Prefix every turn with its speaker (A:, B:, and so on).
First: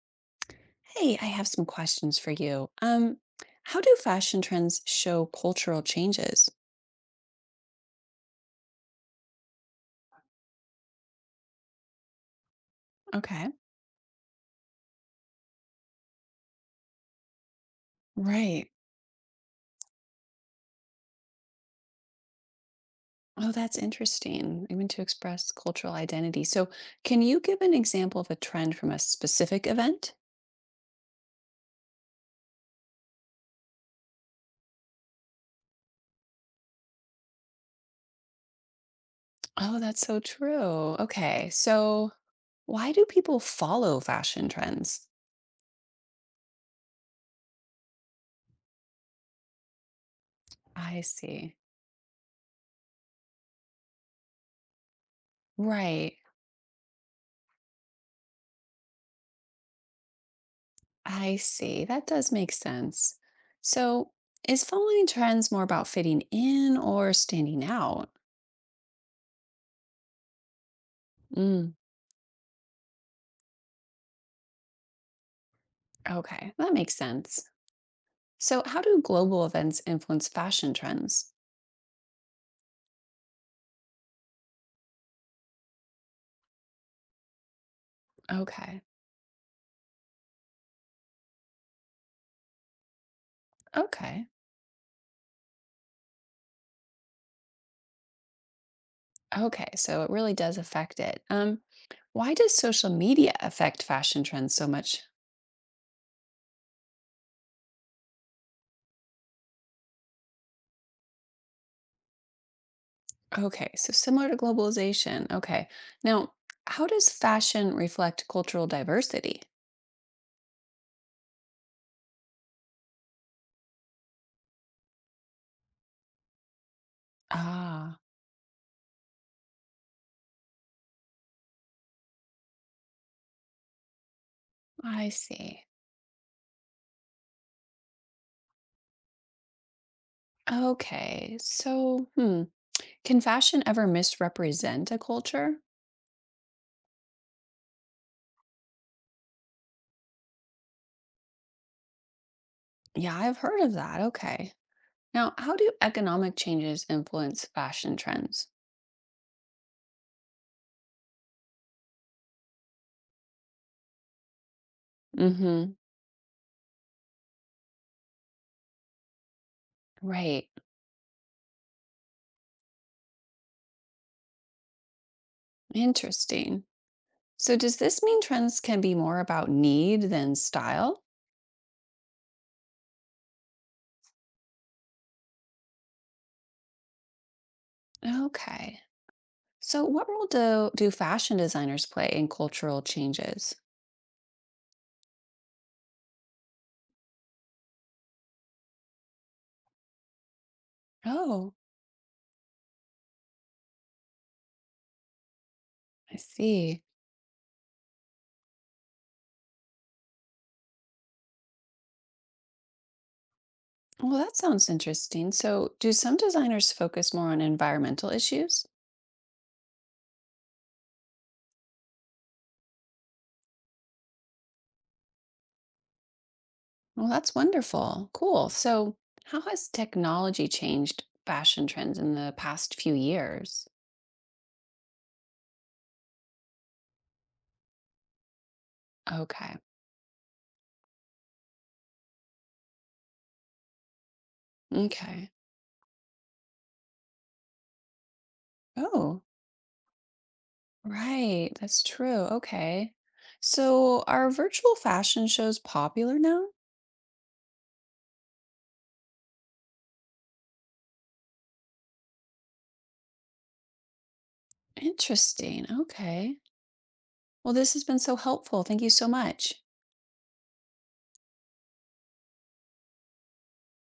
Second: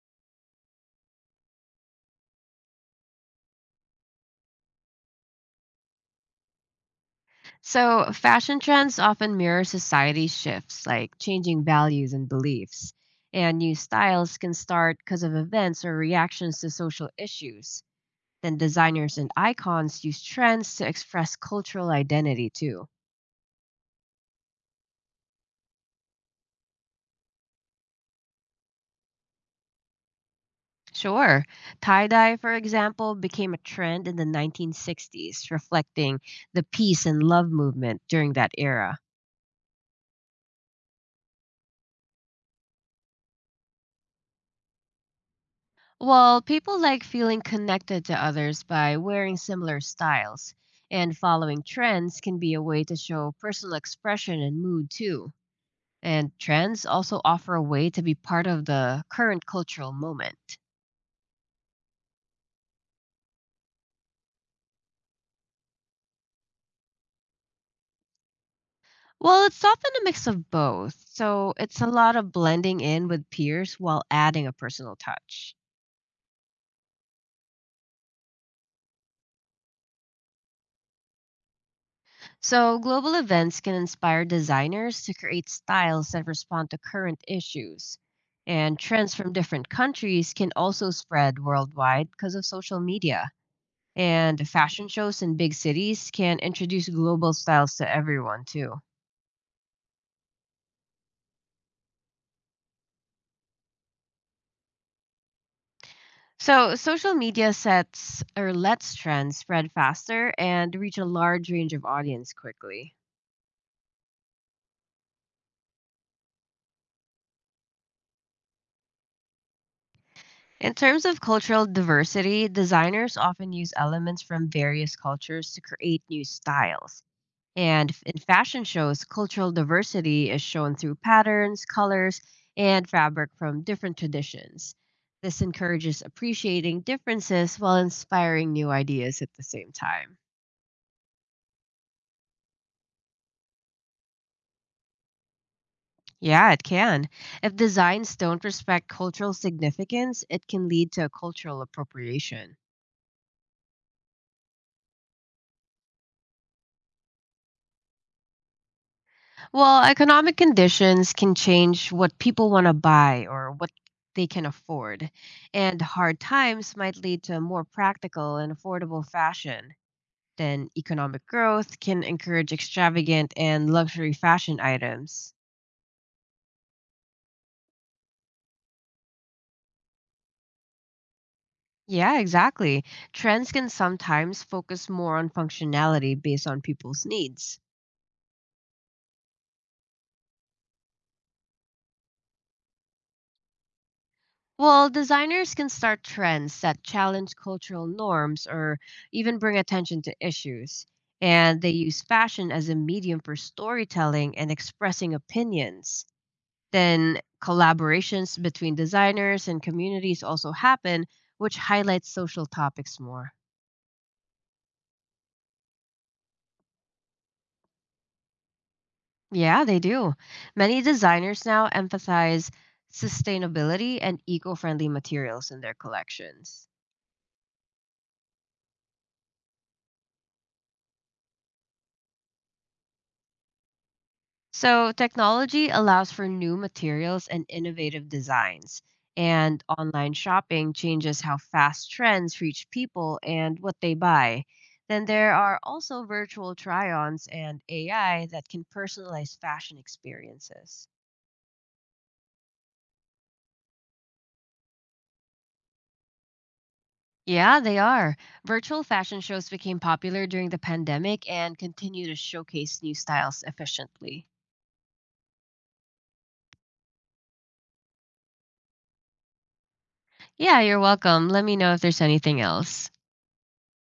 A: Hey, I have some questions for you. How do fashion trends show cultural changes?
B: So, fashion trends often mirror society shifts like changing values and beliefs,
A: Okay.
B: and new styles can start because of events or reactions to social issues. Then,
A: Right.
B: designers and icons use trends to express cultural identity too.
A: Oh, that's interesting. Even to express cultural identity. So, can you give an example of a trend from a specific event?
B: Sure, tie dye, for example, became a trend in the 1960s, reflecting the peace and love movement during that era.
A: Oh, that's so true. Okay. So, why do people follow fashion trends?
B: Well, people like feeling connected to others by wearing similar styles,
A: I
B: and
A: see.
B: following trends can be a way to show personal expression and mood too.
A: Right.
B: And trends also offer a way to be part of the current cultural moment.
A: I see. That does make sense. So, is following trends more about fitting in or standing out?
B: Well, it's often a mix of both, so it's a lot of blending in with peers while adding a personal touch.
A: Okay, that makes sense. So, how do global events influence fashion trends?
B: So, global events can inspire designers to create styles that respond to current issues. And
A: Okay,
B: trends from different countries can also spread worldwide because of social media.
A: okay,
B: And fashion shows in big cities can introduce global styles to everyone, too.
A: okay. So, it really does affect it. Why does social media affect fashion trends so much?
B: So, social media sets or lets trends spread faster and reach a large range of audience quickly.
A: Okay, so similar to globalization. Okay, now, how does fashion reflect cultural diversity?
B: In terms of cultural diversity, designers often use elements from various cultures to create new styles.
A: Ah,
B: In fashion shows, cultural diversity is shown through patterns, colors, and fabric from different traditions.
A: I
B: This
A: see.
B: encourages appreciating differences while inspiring new ideas at the same time.
A: Okay, so, hmm, can fashion ever misrepresent a culture?
B: Yeah, it can. If designs don't respect cultural significance, it can lead to cultural appropriation.
A: Yeah, I've heard of that. Okay. Now, how do economic changes influence fashion trends?
B: Well, economic conditions can change what people want to buy or what they can afford,
A: Hmm.
B: and hard times might lead to more practical and affordable fashion.
A: Right.
B: Then economic growth can encourage extravagant and luxury fashion items.
A: Interesting. So, does this mean trends can be more about need than style?
B: Yeah, exactly. Trends can sometimes focus more on functionality based on people's needs.
A: Okay. So, what role do fashion designers play in cultural changes?
B: Well, designers can start trends that challenge cultural norms or even bring attention to issues.
A: Oh,
B: And they use fashion as a medium for storytelling and expressing opinions.
A: I see.
B: Then collaborations between designers and communities also happen, which highlights social topics more.
A: Well, that sounds interesting. So, do some designers focus more on environmental issues?
B: Yeah, they do. Many designers now emphasize sustainability and eco friendly materials in their collections.
A: Well, that's wonderful. Cool. So, how has technology changed fashion trends in the past few years?
B: So, technology allows for new materials and innovative designs.
A: Okay.
B: And online shopping changes how fast trends reach people and what they buy. Then
A: Okay.
B: there are also virtual try ons and AI that can
A: Oh,
B: personalize fashion experiences.
A: right. That's true. Okay. So are virtual fashion shows popular now?
B: Yeah, they are. Virtual fashion shows became popular during the pandemic and continue to showcase new styles efficiently.
A: Interesting. Okay. Well, this has been so helpful. Thank you so much.
B: Yeah, you're welcome. Let me know if there's anything else.